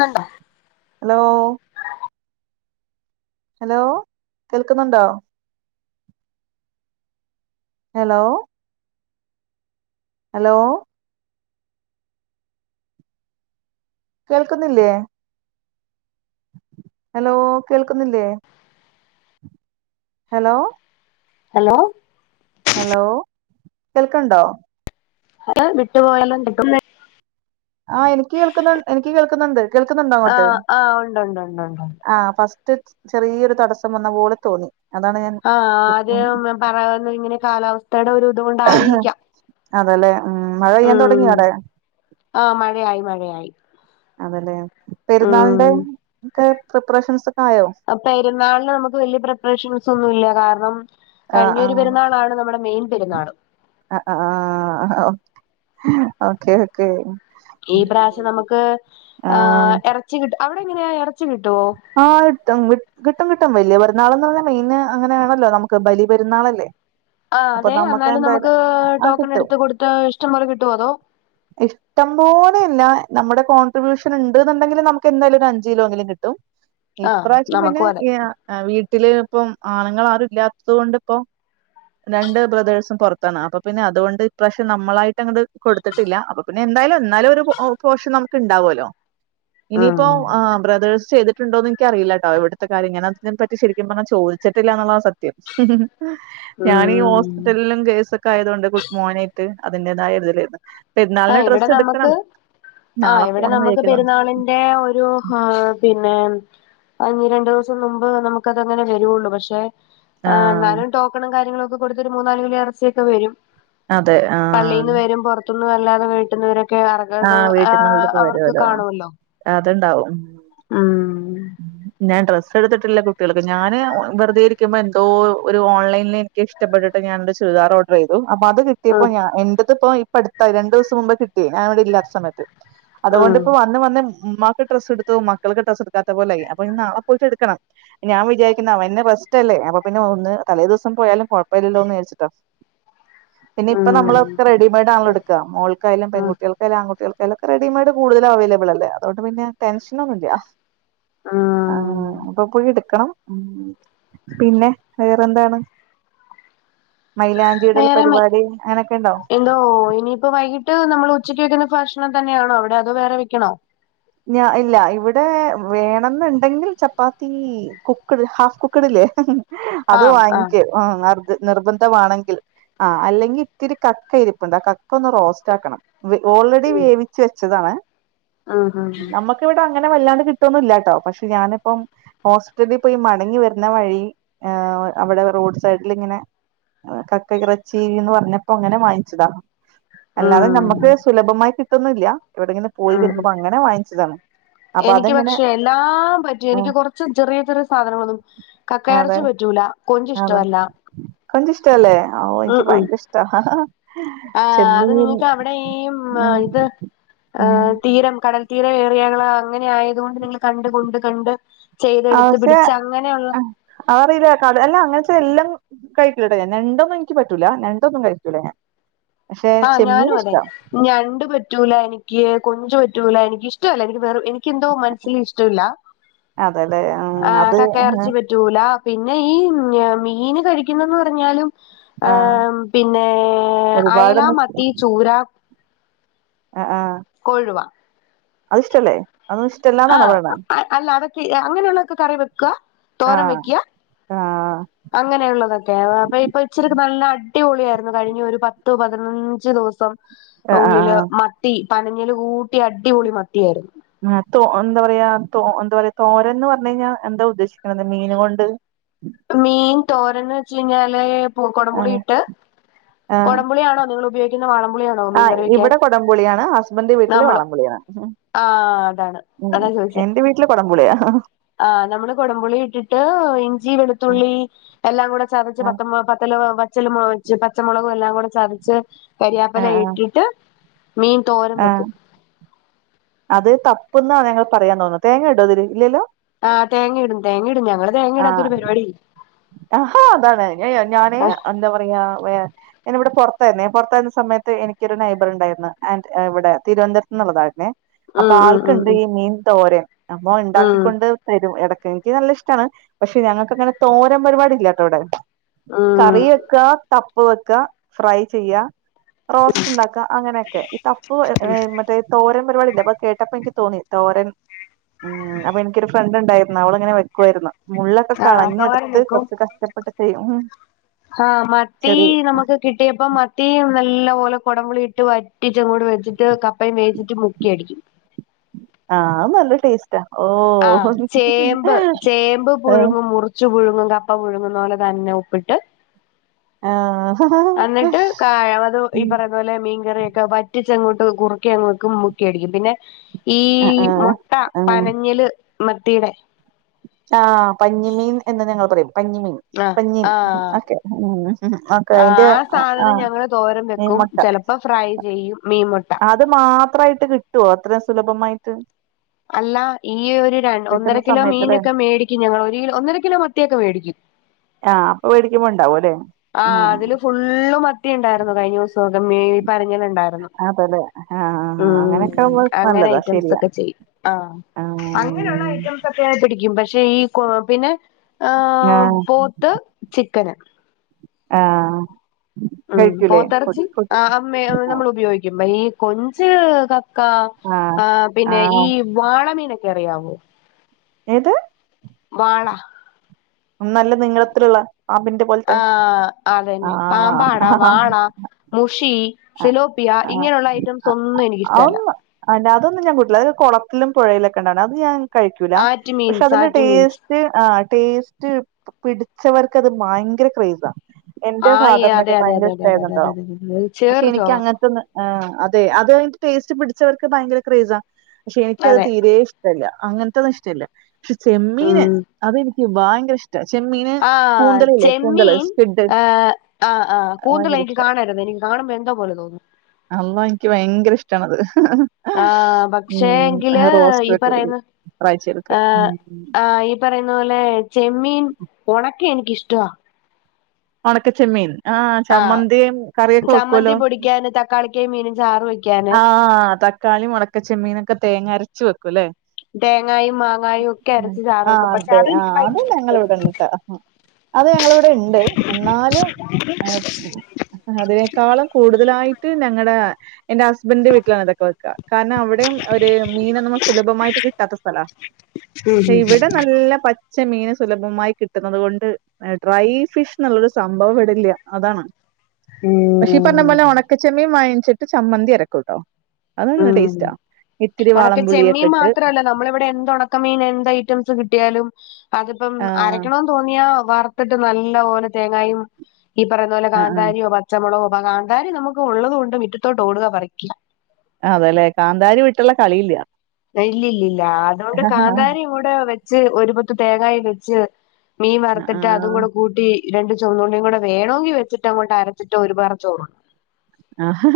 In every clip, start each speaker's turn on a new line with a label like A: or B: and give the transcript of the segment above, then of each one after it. A: ന്ന്ണ്ട
B: hello hello കേൾക്കുന്നുണ്ടോ hello hello കേൾക്കുന്നില്ലേ hello കേൾക്കുന്നില്ലേ ഹലോ
A: ഹലോ
B: ഹലോ കേൾക്കണ്ടോ
A: [inaudible] വിട്ട് പോയാലും കിട്ടും
B: ആഹ് എനിക്ക് കേൾക്കുന്നു എനിക്ക് കേൾക്കുന്നുണ്ട് കേൾക്കുന്നുണ്ടോ അങ്ങോട്ട്
A: ആഹ് ആഹ് ഉണ്ട് ഉണ്ട് ഉണ്ട് ഉണ്ട് ഉണ്ട്
B: ആ ഫസ്റ്റ് ട്ട് ചെറിയൊരു തടസ്സം വന്ന പോലെ തോന്നി അതാണ് ഞാൻ
A: ആഹ് അദ്യ പറയാന്ന ഇങ്ങനെ കാലാവസ്ഥയുടെ ഒരു ഇതോ ണ്ടായിരിക്കാം
B: അതല്ലെ ഉം മഴ പെയ്യാൻ
A: ഉം
B: തുടങ്ങിയോ അവിടെ
A: ആഹ് മഴയായി മഴയായി
B: അതല്ലെ
A: ഉം
B: പെരുന്നാളിന്റെ ഒക്കെ പ്രിപ്പറേഷൻസ് ഒക്കെ ആയോ
A: അ പെരുന്നാളിന് നമുക്ക് വലിയ പ്രിപ്പറേഷൻസ് ഒന്നും ഇല്ല കാരണം
B: ആ ആ
A: കഴിഞ്ഞൊരു പെരുന്നാളാണ് നമ്മുടെ മെയിൻ പെരുന്നാള്
B: ആഹ് ആഹ് ഓക്കെ ഓക്കെ
A: ഈ പ്രാവശ്യം നമുക്ക് ആ എറച്ചി കിട്ടും അവിടെ എങ്ങനെയാ എറച്ചി കിട്ടോ
B: ആഹ് കിട്ടും കിട്ടും കിട്ടും വലിയ പെരുന്നാൾന്ന് പറഞ്ഞാൽ മെയിന് അങ്ങനൊണല്ലോ നമുക്ക് ബലി പെന്നാളെ ല്ലേ
A: ആഹ് അതെ എന്നാലും നമുക്ക്
B: ആഹ്
A: ടോക്കൺ
B: കിട്ടും
A: എടുത്ത് കൊടുത്ത ഇഷ്ടം പോലെ കിട്ടോ അതോ
B: ഇഷ്ടം പോലെയില്ല നമ്മുടെ കോൺട്രിബ്യൂഷൻ ഉണ്ട് എന്നുണ്ടെങ്കില് നമുക്ക് എന്തായാലും ഒരു അഞ്ച് കിലോ എങ്കിലും കിട്ടും
A: ആഹ്
B: ഇപ്രാവശ്യം പിന്നെ
A: നമുക്കും അതെ
B: ഈ ആഹ് വീട്ടില് ഇപ്പം ആണുങ്ങളാരു ഇല്ലാത്തത് കൊണ്ട് ഇപ്പൊ രണ്ട് ബ്രദേഴ്സും പൊറത്താണ് അപ്പൊ പിന്നെ അതുകൊണ്ട് ഇപ്രാശ്യം നമ്മളായിട്ടങ്ങട് കൊടു ത്തിട്ടില്ല അപ്പൊ പിന്നെ എന്തായാലും എന്നാലും ഒരു പൊ പോഷൻ നമുക്ക് ഇണ്ടാവോല്ലോ
A: ഉം
B: ഇനിയിപ്പോ ആഹ് ബ്രദേഴ്സ് ചെയ്തിട്ടുണ്ടോന്ന് എനിക്കറിയില്ലാട്ടോ ഇവിടുത്ത കാര്യയെങ്ങന അതിനെ പറ്റി ശരിക്കും പറഞ്ഞ ചോദിച്ചിട്ടില്ലാന്നുള്ളതാ സത്യം ഞാനീ
A: ഉം
B: ഹോസ്പിറ്റലിലും കേസൊക്കെ ആയതോണ്ട് കുട് മോനായിട്ട് അതിന്റേതായിതിലിണ്
A: ആഹ് ഇവിടെ നമ്മക്ക് ആഹ്
B: നാളെ
A: ഇവിടെ
B: പോണംന്ന്
A: നമ്മക്ക്
B: വിചാരിക്കുന്നു
A: പെരുന്നാളിന്റെ ഒരു ഹാ പിന്നെ ഒന്നുരണ്ട് ദിവസം മുമ്പ് നമുക്കത് അങ്ങനെ വരുള്ളു പക്ഷെ ആഹ് എന്നാലും ടോക്കണും കാര്യങ്ങളൊക്കെ കൊടുത്തൊരു മൂന്നാല് കിലോ എറച്ചിയക്കെ വരും
B: അതെ ആഹ്
A: പള്ളിന്ന് വരും പൊറത്തുന്നും അല്ലാതെ വീട്ടുന്നി വരും [unintelligible] ആ അവർക്ക് കാണുവല്ലൊ
B: അതിണ്ടാവും ഉം ഞാൻ ഡ്രസ് സെടുത്തിട്ടില്ല കുട്ടികൾക്ക് ഞാന് വെറുതെ ഇരിക്കുമ്പം എന്തോ ഒരു ഓൺലൈനിലെനിക്ക് ഇഷ്ടപ്പെട്ടിട്ട് ഞാനൊരു ചുരിദാർ ഓ ർഡറ് ചെയ്തു അപ്പ അത് കിട്ടിയപ്പ
A: ഉം
B: ഞ എന്റെതിപ്പ ഇപ്പടുത്ത രണ്ടൂസം മുമ്പ് കിട്ടി ഞാനിവിടെ ഇല്ലാത്ത സമയത്ത്
A: ഉം
B: അതുകൊണ്ടിപ്പ വന്ന് വന്ന് ഉമ്മാക്ക് ഡ്രസ്സെടുത്തു മക്കൾക്ക് ഡ്രസ്സെടെക്കാത്ത പോലായി അപ്പോയിനി നാളെ പോയിട്ട് എടുക്കണം ഞാൻ വിചാരിക്കുന്നെ അവന് റെസ്റ്റല്ലേ അപ്പ പിന്നെ ഒന്ന് തലേ ദിവസം പോയാലും കൊഴപ്പില്ലല്ലോന്ന് വിചാരിച്ചിട്ട പിന്നെയിപ്പ
A: ഉം
B: നമ്മളൊക്കെ റെഡിമെയ്ഡാണല്ലോ എടുക്കാ മോൾക്കായലും
A: ഉം
B: പെൺകു ട്ടികൾക്കായാലും ആൺകുട്ടികൾക്കായാലൊക്കെ റെഡിമെയ്ഡ് കൂടുതൽ അവൈലബളല്ലേ അതുകണ്ട് പിന്നെ ടെൻഷനൊന്നുല്ല
A: ഉം.
B: ആഹ് അപ്പ പോയി എടുക്കണം ഉം പിന്നെ വേറെന്താണ് മൈലാ ഞ്ചിയിടൽ പരിപാടി അങ്ങനൊക്കെ ഇണ്ടോ
A: അതോ ഇനിയിപ്പ വൈകിട്ട് നമ്മള് ഉച്ചയ്ക്ക് വയ്ക്കുന്ന ഭക്ഷണം തന്നെയാണോ അവിടെ അതോ വേറെ വെക്കണോ
B: ഞ ഇല്ല ഇവിടേ വേണംന്നെണ്ടെങ്കിൽ ചപ്പാത്തീ കുക്കഡ് ഹാഫ് കുക്കഡില്ലേ അത്
A: ആഹ് ആഹ്
B: വാങ്ങിക്ക് ഉം അവർക്ക്‌ നിർബന്ധവാണെങ്കിൽ ആഹ് അല്ലെങ്കി ഇത്തിരി കക്ക ഇരിപ്പ്ണ്ട് ആ കക്ക ഒന്ന് റോസ്റ്റാക്കണം വേ ഓൾറെഡി
A: ഉം
B: വേവിച്ച് വെച്ചതാണ്
A: ഉം ഉം
B: നമ്മക്കിവിടെ അങ്ങനെ വല്ലാണ്ട് കിട്ടോന്നുല്ലാട്ടോ പക്ഷെ ഞാനിപ്പം ഹോസ്റ്റലി പോയി മടങ്ങി വരുന്ന വഴി ഏഹ് അവിടെ റോഡ് സൈഡിലിങ്ങനെ കക്ക എറച്ചീന്ന് പറഞ്ഞപ്പം അങ്ങനെ വാങ്ങിച്ചതാ
A: ഉം
B: അല്ലാതെ നമ്മക്ക്
A: ഉം.
B: സുലഭമായി കിട്ടുന്നില്ല ഇവിടിങ്ങനെ പോയി
A: ആഹ്
B: വരുമ്പ അങ്ങനെ വാങ്ങിച്ചതാണ് അപ്പൊ
A: എനിക്ക്
B: അതങ്ങനെ
A: പക്ഷെ എല്ലാം പറ്റും
B: ആഹ്
A: എനിക്ക് കൊറച്ച് ചെറിയ ചെറിയ സാധനങ്ങളൊന്നും
B: അതെ
A: കക്കയെറച്ചി പറ്റൂല കൊഞ്ച്
B: അതെ
A: ഇഷ്ടവല്ല
B: കൊഞ്ച് ഇഷ്ടല്ലേ ഓഹ് എനിക്ക് ഭയങ്കര ഇഷ്ടാ
A: അത്
B: ചെമ്മീൻ
A: നിങ്ങൾക്ക് അവിടെ ഈ ത്
B: ഉം
A: ആഹ് തീരം കടൽ തീരയേറിയകള് അങ്ങനെ ആയത്കൊണ്ട് നിങ്ങള് കണ്ട് കൊണ്ട് കണ്ട്
B: ആഹ്
A: ചെയ്തെടുത്ത്
B: പക്ഷെ
A: പിടിച്ച് അങ്ങനെയുള്ള
B: അതറിയില്ല കട അല്ല അങ്ങനത്തെ എല്ലം കഴിക്കില്ലാട്ടോ ഞാൻ ഞണ്ടൊന്നും എനിക്ക് പറ്റൂല ഞണ്ടൊന്നും കഴിക്കൂല്ല ഞാൻ പക്ഷെ
A: ആഹ്
B: ചെമ്മീൻ
A: ഞാനും അതെ
B: ഇഷ്ട്ടാ
A: ഞണ്ട് പറ്റൂല എനിക്ക് കൊഞ്ച് പറ്റൂല എനിക്ക് ഇഷ്ടവല്ല എനിക്ക് വേറെ എനി ക്കെന്തോ മനസില് ഇഷ്ടവില്ല
B: അതെല്ലേ ഉം
A: ആഹ്
B: അത്
A: കക്കയെറച്ചി പ റ്റൂല പിന്നെ ഈ മീന് കഴിക്കുന്നന്ന് പറഞ്ഞാലും ആഹ് പിന്നേ അയല,
B: ഒരുപാടൊന്നും
A: മത്തി, ചൂര
B: അഹ് ആഹ്
A: കൊഴുവ
B: അതിഷ്ടല്ലേ അത് ഇഷ്ടല്ലാന്നാണോ
A: ആഹ്
B: പറയണേ
A: അ അല്ല അതക്കെ അങ്ങനെയുള്ളതൊക്കെ കറി വെക്കാ തോരൻ
B: ആഹ്
A: വെയ്ക്കാ
B: ആഹ്
A: അങ്ങനെയുള്ളതൊക്കെ അപ്പയിപ്പം ഇച്ചിരിക്ക് നല്ല അടിപൊളിയായിരുന്നു കഴിഞ്ഞ ഒരു പത്ത് പതിനഞ്ച് ദിവസം
B: ആഹ്
A: ഉള്ളില്
B: ആഹ്
A: മത്തി പനഞ്ഞില് കൂട്ടി അടിപൊളി മത്തിയാരുന്നു
B: ആഹ് തോ എന്താ പറയാ തോ എന്താ പറയാ തോരൻന്ന് പറഞ്ഞയിഞ്ഞാ എന്താ ഉദ്ദേശിക്കണത് മീന് കൊണ്ട്
A: മീൻ തോരന്ന് വെച്ച്കയിഞ്ഞാല് പ്പം
B: ആ
A: കൊടംപുളി ഇട്ട്
B: ആ
A: കുടംമ്പുളിയാണോ നിങ്ങൾ ഉപയോഗിക്കുന്ന വാളമ്പുളിയാ
B: ആ ഇവിടെ കൊടംപുളിയാണ് ഹസ്ബൻഡിന്റെ വീട്ടില്
A: നമ്മള്
B: വളംപുളിയാണ്
A: ആഹ് അതാണ് അതാ ചോദിച്ചത്
B: എന്റെ വീട്ടില് കുടംമ്പുളിയ
A: ആ നമ്മള് കൊടംപുളി ഇട്ടിട്ട് ഇഞ്ചി വെളുത്തുള്ളി എല്ലാം കൂടെ ചതച്ച്
B: ആ
A: പത്തമ പത്തല പച്ചല്മ പച്ച പച്ചമുളകും എല്ലാം കൂടെ ചതച്ച്
B: ആ
A: കരിയാപ്പല ഇട്ടിട്ട് മീൻ തോരം
B: ആ
A: വെക്കും
B: അത് തപ്പ്ന്നാ ഞങ്ങൾ പറയാതോന്നുന്ന് തേങ്ങടോ ഇതില് ഇല്ലല്ലോ?
A: ആഹ് തേങ്ങയിടും തേങ്ങ ഇടും ഞങ്ങള് തേങ്ങ ഇടാത്ത ഒരു പരിപാടില്ല
B: അഹാ അതാണ് ഞാ യാ ഞാന്
A: ആഹ്
B: എന്താ പറയാ വേ ഞാനിവിടെ പുറത്തായിരുന്നേ പുറത്തായിരുന്ന സമയത്ത് എനിക്കൊരു നൈബറുണ്ടായിരുന്നു ആൻ്റ് ഇവിടെ തിരുവനന്തപുരത്ത്ന്ന്ള്ളതായിര്ന്നേ അപ്പൊ
A: ഉം ഉം ഉം
B: ആൾക്കുണ്ട്
A: ഉം
B: ഈ മീൻ തോരൻ അപ്പൊ
A: ഉം
B: ഉണ്ടാക്കിക്കൊണ്ട് തരും ഇടക്ക് എനിക്ക് നല്ല ഇഷ്ടാണ് പക്ഷെ ഞങ്ങൾക്ക് അങ്ങനെ തോരൻ പരിപാടില്ലട്ടോ ഇവിടെ
A: ഉം
B: കറി വെക്കാ തപ്പ് വെക്ക ഫ്രൈ ചെയ്യ റോസ്റ്റ് ഉണ്ടാക്ക അങ്ങനെക്കെ ഈ തപ്പു എ മറ്റേ തോരൻ പരിപാടില്ലേ അപ്പത് കേട്ടപ്പോ എനിക്ക് തോന്നി തോരൻ ഉം അപ്പൊ എനിക്കൊരു ഫ്രണ്ട് ഉണ്ടായിരുന്നു അവളിങ്ങനെ വെക്കുവായിരുന്നു മുള്ളൊക്കെ
A: ആഹ് തോരൻ
B: കളഞ്ഞെടുത്ത് കൊറച്ച് കഷ്ടപ്പെട്ട് ചെയ്യും
A: ആഹാ മത്തി
B: ചെറിയ
A: നമുക്ക് കിട്ടിയപ്പോ മത്തി നല്ല പോലെ കൊടംപുളി ഇട്ട് വ റ്റിച്ചങ്ങോട്ട് വെച്ചിട്ട് കപ്പയും മേടിച്ചിട്ട് മുക്കി അടിക്കും
B: ആഹ് നല്ല ടേസ് റ്റ ഓ
A: ആ ചേമ്പ് ചേമ്പ് പുഴുങ്ങും മുറ് ച്ചു പുഴുങ്ങും കപ്പ പുഴുങ്ങുന്ന പോലെ തന്നെ ഉപ്പിട്ട്
B: ആ
A: എന്നിട്ട് കായ അത് ഈ പറയുന്ന പോലെ മീൻകറിയൊക്കെ വറ്റ റ്റിച്ചങ്ങോട്ട് കുറുക്കി അങ്ങക്ക് മുക്കി അടിക്കും പിന്നെ ഈ
B: ആ
A: മുട്ട
B: ആ
A: പന ഞ്ഞല് മത്തിയുടെ
B: ആ പഞ്ഞിമീൻ എന്ന് ഞങ്ങൾ പറയും പഞ്ഞിമീൻ
A: ആഹ്
B: പഞ്ഞീൻ
A: ആഹ്
B: ഒക്കെ മ്ഹ്
A: ആഹ്
B: ഓക്കെയിന്റെ
A: ആ
B: ഒ ആ മീൻമുട്ട
A: ഇപ്പൊ ഫ്രൈ ചെയ്യും മീൻ മുട്ട
B: അത് മാത്രമായിട്ട് കിട്ടുവോ അത്രയും സുലഭമായിട്ട്
A: അല്ല ഈ ഒരു ര ഒന്നര
B: കിട്ടുന്ന
A: കിലോ
B: സമയത്തല്ലേ
A: മീനൊക്കെ മേടിക്കും ഞങ്ങൾ ഒരു ഒന്നര കിലോ മത്തിയൊക്കെ വേടിക്കും
B: ആഹ് അപ്പൊ വേടിക്കുമ്പൊണ്ടാവും അല്ലേ
A: ആഹ് അതില് ഫുള്ള് മത്തി ഉണ്ടായിരുന്നു കഴിഞ്ഞ ദിവസം ഒക്കെ ഈ പനഞ്ഞിലുണ്ടായിരുന്നു
B: അതല്ലേ ആഹ്
A: ഉം
B: അങ്ങനെയൊക്കെ ആവുമ്പോ
A: അങ്ങനെ
B: നല്ലതാ
A: ഐറ്റംസ്
B: ശരിയാ
A: ഒക്കെ ചെയ്യും ആ അങ്ങനെയുള്ള
B: ആഹ്
A: ഐറ്റംസ് ഒക്കെ പിടിക്കും പക്ഷെ ഈ കൊ പിന്നെ
B: ആഹ്
A: പോത്ത് ചിക്കന്
B: ആഹ്
A: ഉം
B: കയ്ക്കൂലെ
A: പോത്തിറച്ചി
B: കൊട്ട് കൊത്ത്
A: ആഹ് നമ്മൾ ഉപയോഗിക്കുമ്പ ഈ കൊഞ്ച് കക്ക
B: ആഹ്
A: പിന്നെ
B: ആഹ്
A: ഈ വാളമീനൊക്കെ അറിയാവോ
B: ഏത്
A: വാള
B: നല്ല നിങ്ങളത്തിലുള്ള പാമ്പിൻ്റ പോലത്തെ
A: ആഹ് അതന്നെ
B: ആഹ്
A: പാമ്പാട
B: ആഹ്
A: വാള മുഷി ഫിലോപ്പിയ ഇങ്ങനെയുള്ള ഐറ്റംസ് ഒന്നും എനിക്കിഷ്ടല്ല
B: അന്ന അതൊന്നും ഞാൻ കൂട്ടുല്ല അത് കൊളത്തിലും പുഴയിലൊക്കെണ്ടാവ്ണ അത് ഞാൻ കഴിക്കൂല
A: ആറ്റ്
B: പക്ഷെ
A: മീൻസ്
B: അതിന്റെ
A: ആറ്റ് മീൻസ്
B: ടേസ്റ്റ് ആ ടേസ്റ്റ് പിടിച്ചവർക്കത് ഭയങ്കര ക്രേസാ എന്റെ
A: ആഹ്
B: ഫാദറിനൊക്കെ
A: അതെ അതെ
B: ഭയങ്കര
A: അതെ അതെ അതെ അതെ
B: ഇഷ്ടായിര്ന്നുട്ടോ
A: അതെ അതെ അതെ
B: പക്ഷെ
A: ചേറ്
B: എനിക്ക്
A: ചോവ
B: അങ്ങനത്തൊന്ന് ആ അതെ അത് ടേസ്റ്റ് പിടിച്ചവർക്ക് ഭയങ്കര ക്രേസ്ആ പക്ഷെ എനിക്കത്
A: അതെ
B: തീരെ ഇഷ്ടല്ല അങ്ങനത്തെത് ഇഷ്ടല്ല പക്ഷെ ചെമ്മീന്
A: ഉം
B: അത് എനി ക്ക് ഭയങ്കര ഇഷ്
A: ആഹ് ചെമ്മീൻ
B: സ്ക്വിഡ് അത്
A: ഏഹ് ആഹ് ആഹ് കൂന്തള
B: ഭയങ്കര
A: എനിക്ക്
B: ഇഷ്ട
A: കാണരുത് എനി കാണുമ്പ എന്തോ പോല തോന്നും
B: അമ്മോ എനിക്ക് ഭയങ്കര ഇഷ്ട്ടാണത്
A: ആഹ് പക്ഷേ എങ്കില് ഈ
B: വെക്കുവതില്
A: പറയുന്ന
B: ഫ്രൈ ചെയ്തൊക്കെ
A: ഏഹ്
B: ഉം
A: അഹ് പറയുന്ന പോലെ ചെമ്മീൻ ഒണക്കിയ എനിക്കിഷ്ടവ
B: ഒണക്കച്ചെമ്മീൻ ആഹ് ചമ്മന്തിയും കറിയൊക്കെ
A: ചമ്മന്തി
B: വെക്കൂവല്ലോ
A: പൊടിക്കാന് തക്കാളിക്കായും മീനും ചാറ് വെക്കാന്
B: ആഹ് ത ക്കാളിയും ഒണക്ക ചെമ്മീനൊക്കെ തേങ്ങ അരച്ച് വെക്കും അല്ലേ
A: തേങ്ങായും മാങ്ങായും ഒക്കെ അരച്ച് ചാറ്
B: ആഹ്
A: വെക്കും പക്ഷെ
B: അതെ
A: അതെനിക്ക്
B: ആഹ് അത്
A: ഭയങ്കര
B: ഞങ്ങളെ
A: ഇഷ്ടവാ
B: ഇവിടെന്നിട്ടാ അത് ഞങ്ങളിവിടെണ്ട് എന്നാലും അ അതിനേക്കാളും കൂടുതലായിട്ട് ഞങ്ങടെ എന്റെ ഹസ്ബന്റിന്റെ വീട്ടിലാണ് ഇതക്കെ വെക്ക കാരണം അവിടെയും ഒരു മീനൊന്നും സുലഭമായിട്ട് കിട്ടാത്ത സ്ഥലവ
A: ഉം
B: പക്ഷെ ഇവടെ നല്ല പ പച്ച മീന് സുലഭമായി കിട്ടുന്നത് കൊണ്ട് ഡ്രൈ ഫിഷ് എന്നുള്ളൊരു സംഭവം ഇവിടില്ല അതാണ്
A: ഉം
B: പക്ഷെ ഇപ്പം
A: ഉം
B: നമ്മള് ഉണക്ക ചെമ്മീൻ വാങ്ങിച്ചിട്ട് ചമ്മന്തി അരക്കൂട്ടോ അത് നല്ല
A: ഉം ഉം.
B: ടേസ്റ്റാ ഇത്തിരി
A: ഒണക്ക
B: വാളപുളി
A: ചെമ്മീൻ
B: ഒക്കെ ഇട്ട്
A: മാത്രല്ല നമ്മളിവിടെ എന്ത് ഒണക്ക മീൻ എന്ത് ഐറ്റംസ് കിട്ടിയാലും അതിപ്പം
B: ആഹ്
A: അരക്ക തോന്നിയ വർത്തിട്ട് നല്ല പോനെ തേങ്ങായും ഈ പറയുന്ന പോലെ
B: ആഹ്
A: കാന്താരിയോ പ പച്ച മൊളകോ കാന്താരി നമുക്ക് ഒള്ളത് കൊണ്ട് മുറ്റത്തോട്ട് ഓടുക പറിക്ക്യ
B: അതെല്ലേ കാന്താരി വിട്ടൊള്ള കളിയില്ല
A: ഇല്ല ഇല്ലില്ല അതുകൊണ്ട്
B: ആഹ്
A: കാന്താരിയും കൂടെ വെച്ച് ഒരുപത്ത് തേങ്ങായും വെച്ച് മീൻ വറുത്തിട്ട് അതും
B: ആഹ്
A: കൂടെ കൂ ട്ടി രണ്ട് ചൊമന്നുള്ളിയും കൂടെ വേണെങ്കി വെച്ചിട്ട് അങ്ങോട്ട് അരച്ചട്ട് ഒരുപറ ചോറുണ്ണും
B: ആഹ്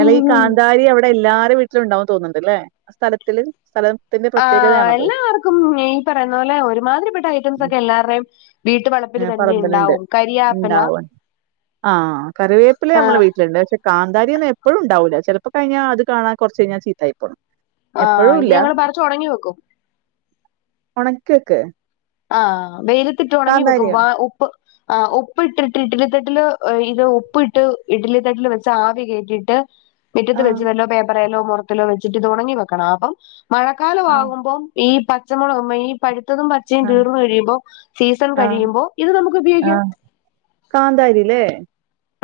B: അല്ല ഈ കാന്താരി എവ വിടെ എല്ലാരെ വീട്ടിലും ഒണ്ടാവൂന്ന് തോന്നണ്ട് അല്ലേ ആ സ്ഥലത്തില് സ്ഥലം
A: ആഹ് എല്ലാർക്കും ഈ പറയുന്ന പോലെ ഒരുമാതിരിപ്പെട്ട ഐറ്റംസ് ഒക്കെ എല്ലാർടെയും വീട്ടുവളപ്പിൽ തന്നെ
B: പറമ്പലുണ്ട്
A: ഇണ്ടാവും കരിയാപ്പില
B: ഉണ്ടാവും ആഹ് കറിവേപ്പില നമ്മളെ
A: ആഹ്
B: വീട്ടിലുണ്ട് പക്ഷെ കാന്താരി ഒന്നും എപ്പഴും ഉണ്ടാവൂല്ല ചിലപ്പ കഴിഞ്ഞ അത് കാണാ കൊറച്ച് കഴിഞ്ഞാ ചീത്തായിപോണം
A: ആഹ് ഇത്
B: എപ്പഴൂല്ല
A: ഞങ്ങള് പറിച്ച് ഉണങ്ങി വെക്കും
B: ഒണക്കൊക്കെ
A: ആഹ് വെയിലത്തിട്ട് ഒണങ്ങി വെക്കുമ്പ ഉ
B: [inaudible]
A: ആഹ് ഉപ്പ് ഇട്ടിട്ട് ഇഡലി തട്ടിൽ ഇത് ഉപ്പ് ഇട്ട് ഇഡ്ലി തട്ടിൽ വെച്ച ആവി കയറ്റിട്ട് മുറ്റത്ത്
B: ആഹ്
A: വെചുവെല്ലോ പേപ്പറേല്ലോ മൊറത്തിലോ വെച്ചിട്ട് ഇതോണങ്ങി വെക്കണം അപ്പം
B: ആഹ്
A: മഴക്കാലമാകുമ്പം ഈ പച്ചമുളക് ഈ പഴുത്തതും പ ചേ
B: ആഹ്
A: തീർന്നു കഴിയുമ്പോ സീസൺ
B: ആഹ്
A: കഴിയുമ്പോ ഇത് നമുക്ക് ഉപയോഗിക്കാം
B: ആഹ് കാന്താരില്ലേ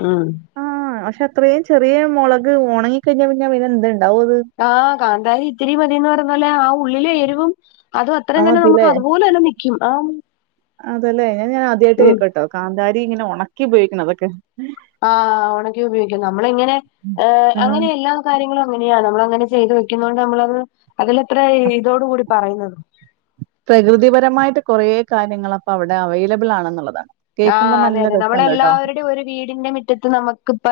A: ഉം
B: ആഹ് പക്ഷെ അത്രയും ചെറിയ മൊളക് ഒണങ്ങി കഴിഞ്ഞാ പിന്ന പിന്ന എന്തു ഉണ്ടാവ അത്
A: ആഹ് കാന്താരി ഇത്തിരി മതിന്ന് പറഞ്ഞ പോലെ ആ ഉള്ളിലെരുവും അത് അത്രയും തന്നെ നമുക്ക് അതുപോലെ തന്നെ നിക്കും ആഹ്
B: അതല്ലേ അത് ഞാന് ആദ്യയിട്ട് കേക്ക കേട്ടോ കാന്താരി ഇങ്ങനെ ഒണക്കി ഉപോഗിക്കണതൊക്കെ
A: ആഹ് ഒണക്കി ഉപയോഗിക്കും നമ്മള് ഇങ്ങനെ ഏഹ്
B: ആഹ്
A: അങ്ങനെ എല്ലാം കാര്യങ്ങളും അങ്ങനെയാണ് നമ്മളങ്ങനെ ചെയ്ത് വെക്കുന്നൊണ്ട് നമ്മളത് അതിലെ ഇത്ര ഇതോട് കൂടി പറയുന്നത്
B: പ്രകൃതിപരമായിട്ട് കുറേ കാര്യങ്ങൾ അപ്പ അവിടെ അവൈലബിൾ ആണെന്നുള്ളതാണ്
A: ആഹ്
B: കേൾക്കുമ്പോ
A: അതെ
B: നല്ല
A: അതെ
B: രസണ്ട് കേട്ടോ
A: നമ്മളെല്ലാവരുടെയും ഒരു വീടിന്റെ മിറ്റത്ത് നമുക്കിപ്പ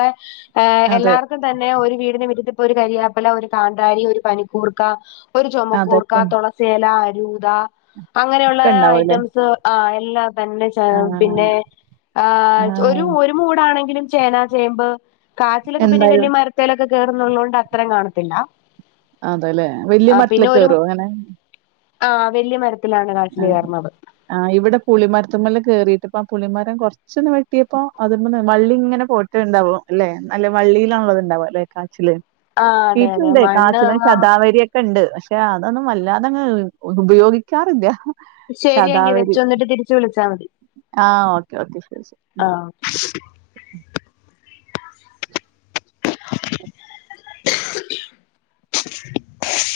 B: അതെ
A: എല്ലാർ ക്കും തന്നെ ഒരു വീടന് മിറ്റത്തിപ്പോ ഒരു കരിയാപ്പല ഒരു കാന്താരി ഒരു പനിക്കൂർക്ക ഒരു
B: അതൊക്കെ
A: ചുമക്കൂർക്ക തുളസേല അരൂത അങ്ങനെയുള്ള
B: ഒക്കെ ഉണ്ടാവുംല്ലേ
A: ഐറ്റംസ്- ആ എല്ലാം തന്നെ
B: ആഹ്
A: പിന്നെ ആഹ് ഒരു ഒര് മൂടാണെങ്കിലും ചേന ചേമ്പ് കാച്ചിലൊക്കെ പിന്നെ
B: എന്തായാലും
A: വലിയ മരത്തയിലൊക്കെ കേയറുന്നള്ള കൊണ്ട് അത്രം കാണത്തില്ല
B: അതല്ലെ വല്യ
A: ആഹ് പിന്നെ
B: മരത്തില്
A: ഒരു
B: കേറോ അങ്ങനെ
A: ആഹ് വലിയ മരത്തിലാണ് കാച്ചില് കേർണത്
B: ആഹ് ഇവിടെ പുളിമരത്തിമ്മേൽ കേറിയിട്ട് പ്പ ആ പുളിമരം കുറ ന്ന് വെട്ടിയപ്പോ അത വള്ളി ഇങ്ങനെ പോയിട്ട്ണ്ടാവും അല്ലെ നല്ല വള്ളിയിലാണുള്ളത് ഉണ്ടാവ അല്ലെ കാച്ചില്
A: ആഹ് അതെ അതെ
B: വീട്ടിലുണ്ട്
A: മണ്ണ്
B: കാച്ചില
A: ആ
B: ശതാവരിക്കെ ക്ക ഉണ്ട് പക്ഷെ അതൊന്നും വല്ലാതെങ്ങ് ഉപയോഗിക്കാറില്ല.
A: ശരിയെങ്കി
B: ശതാവരി
A: വെച്ചൊ ന്നിട്ട് തിരിച്ച് വിളിച്ചാ മതി
B: ആ ഓക്കെ ഓക്കെ ശരി. ശരി.
A: ആഹ്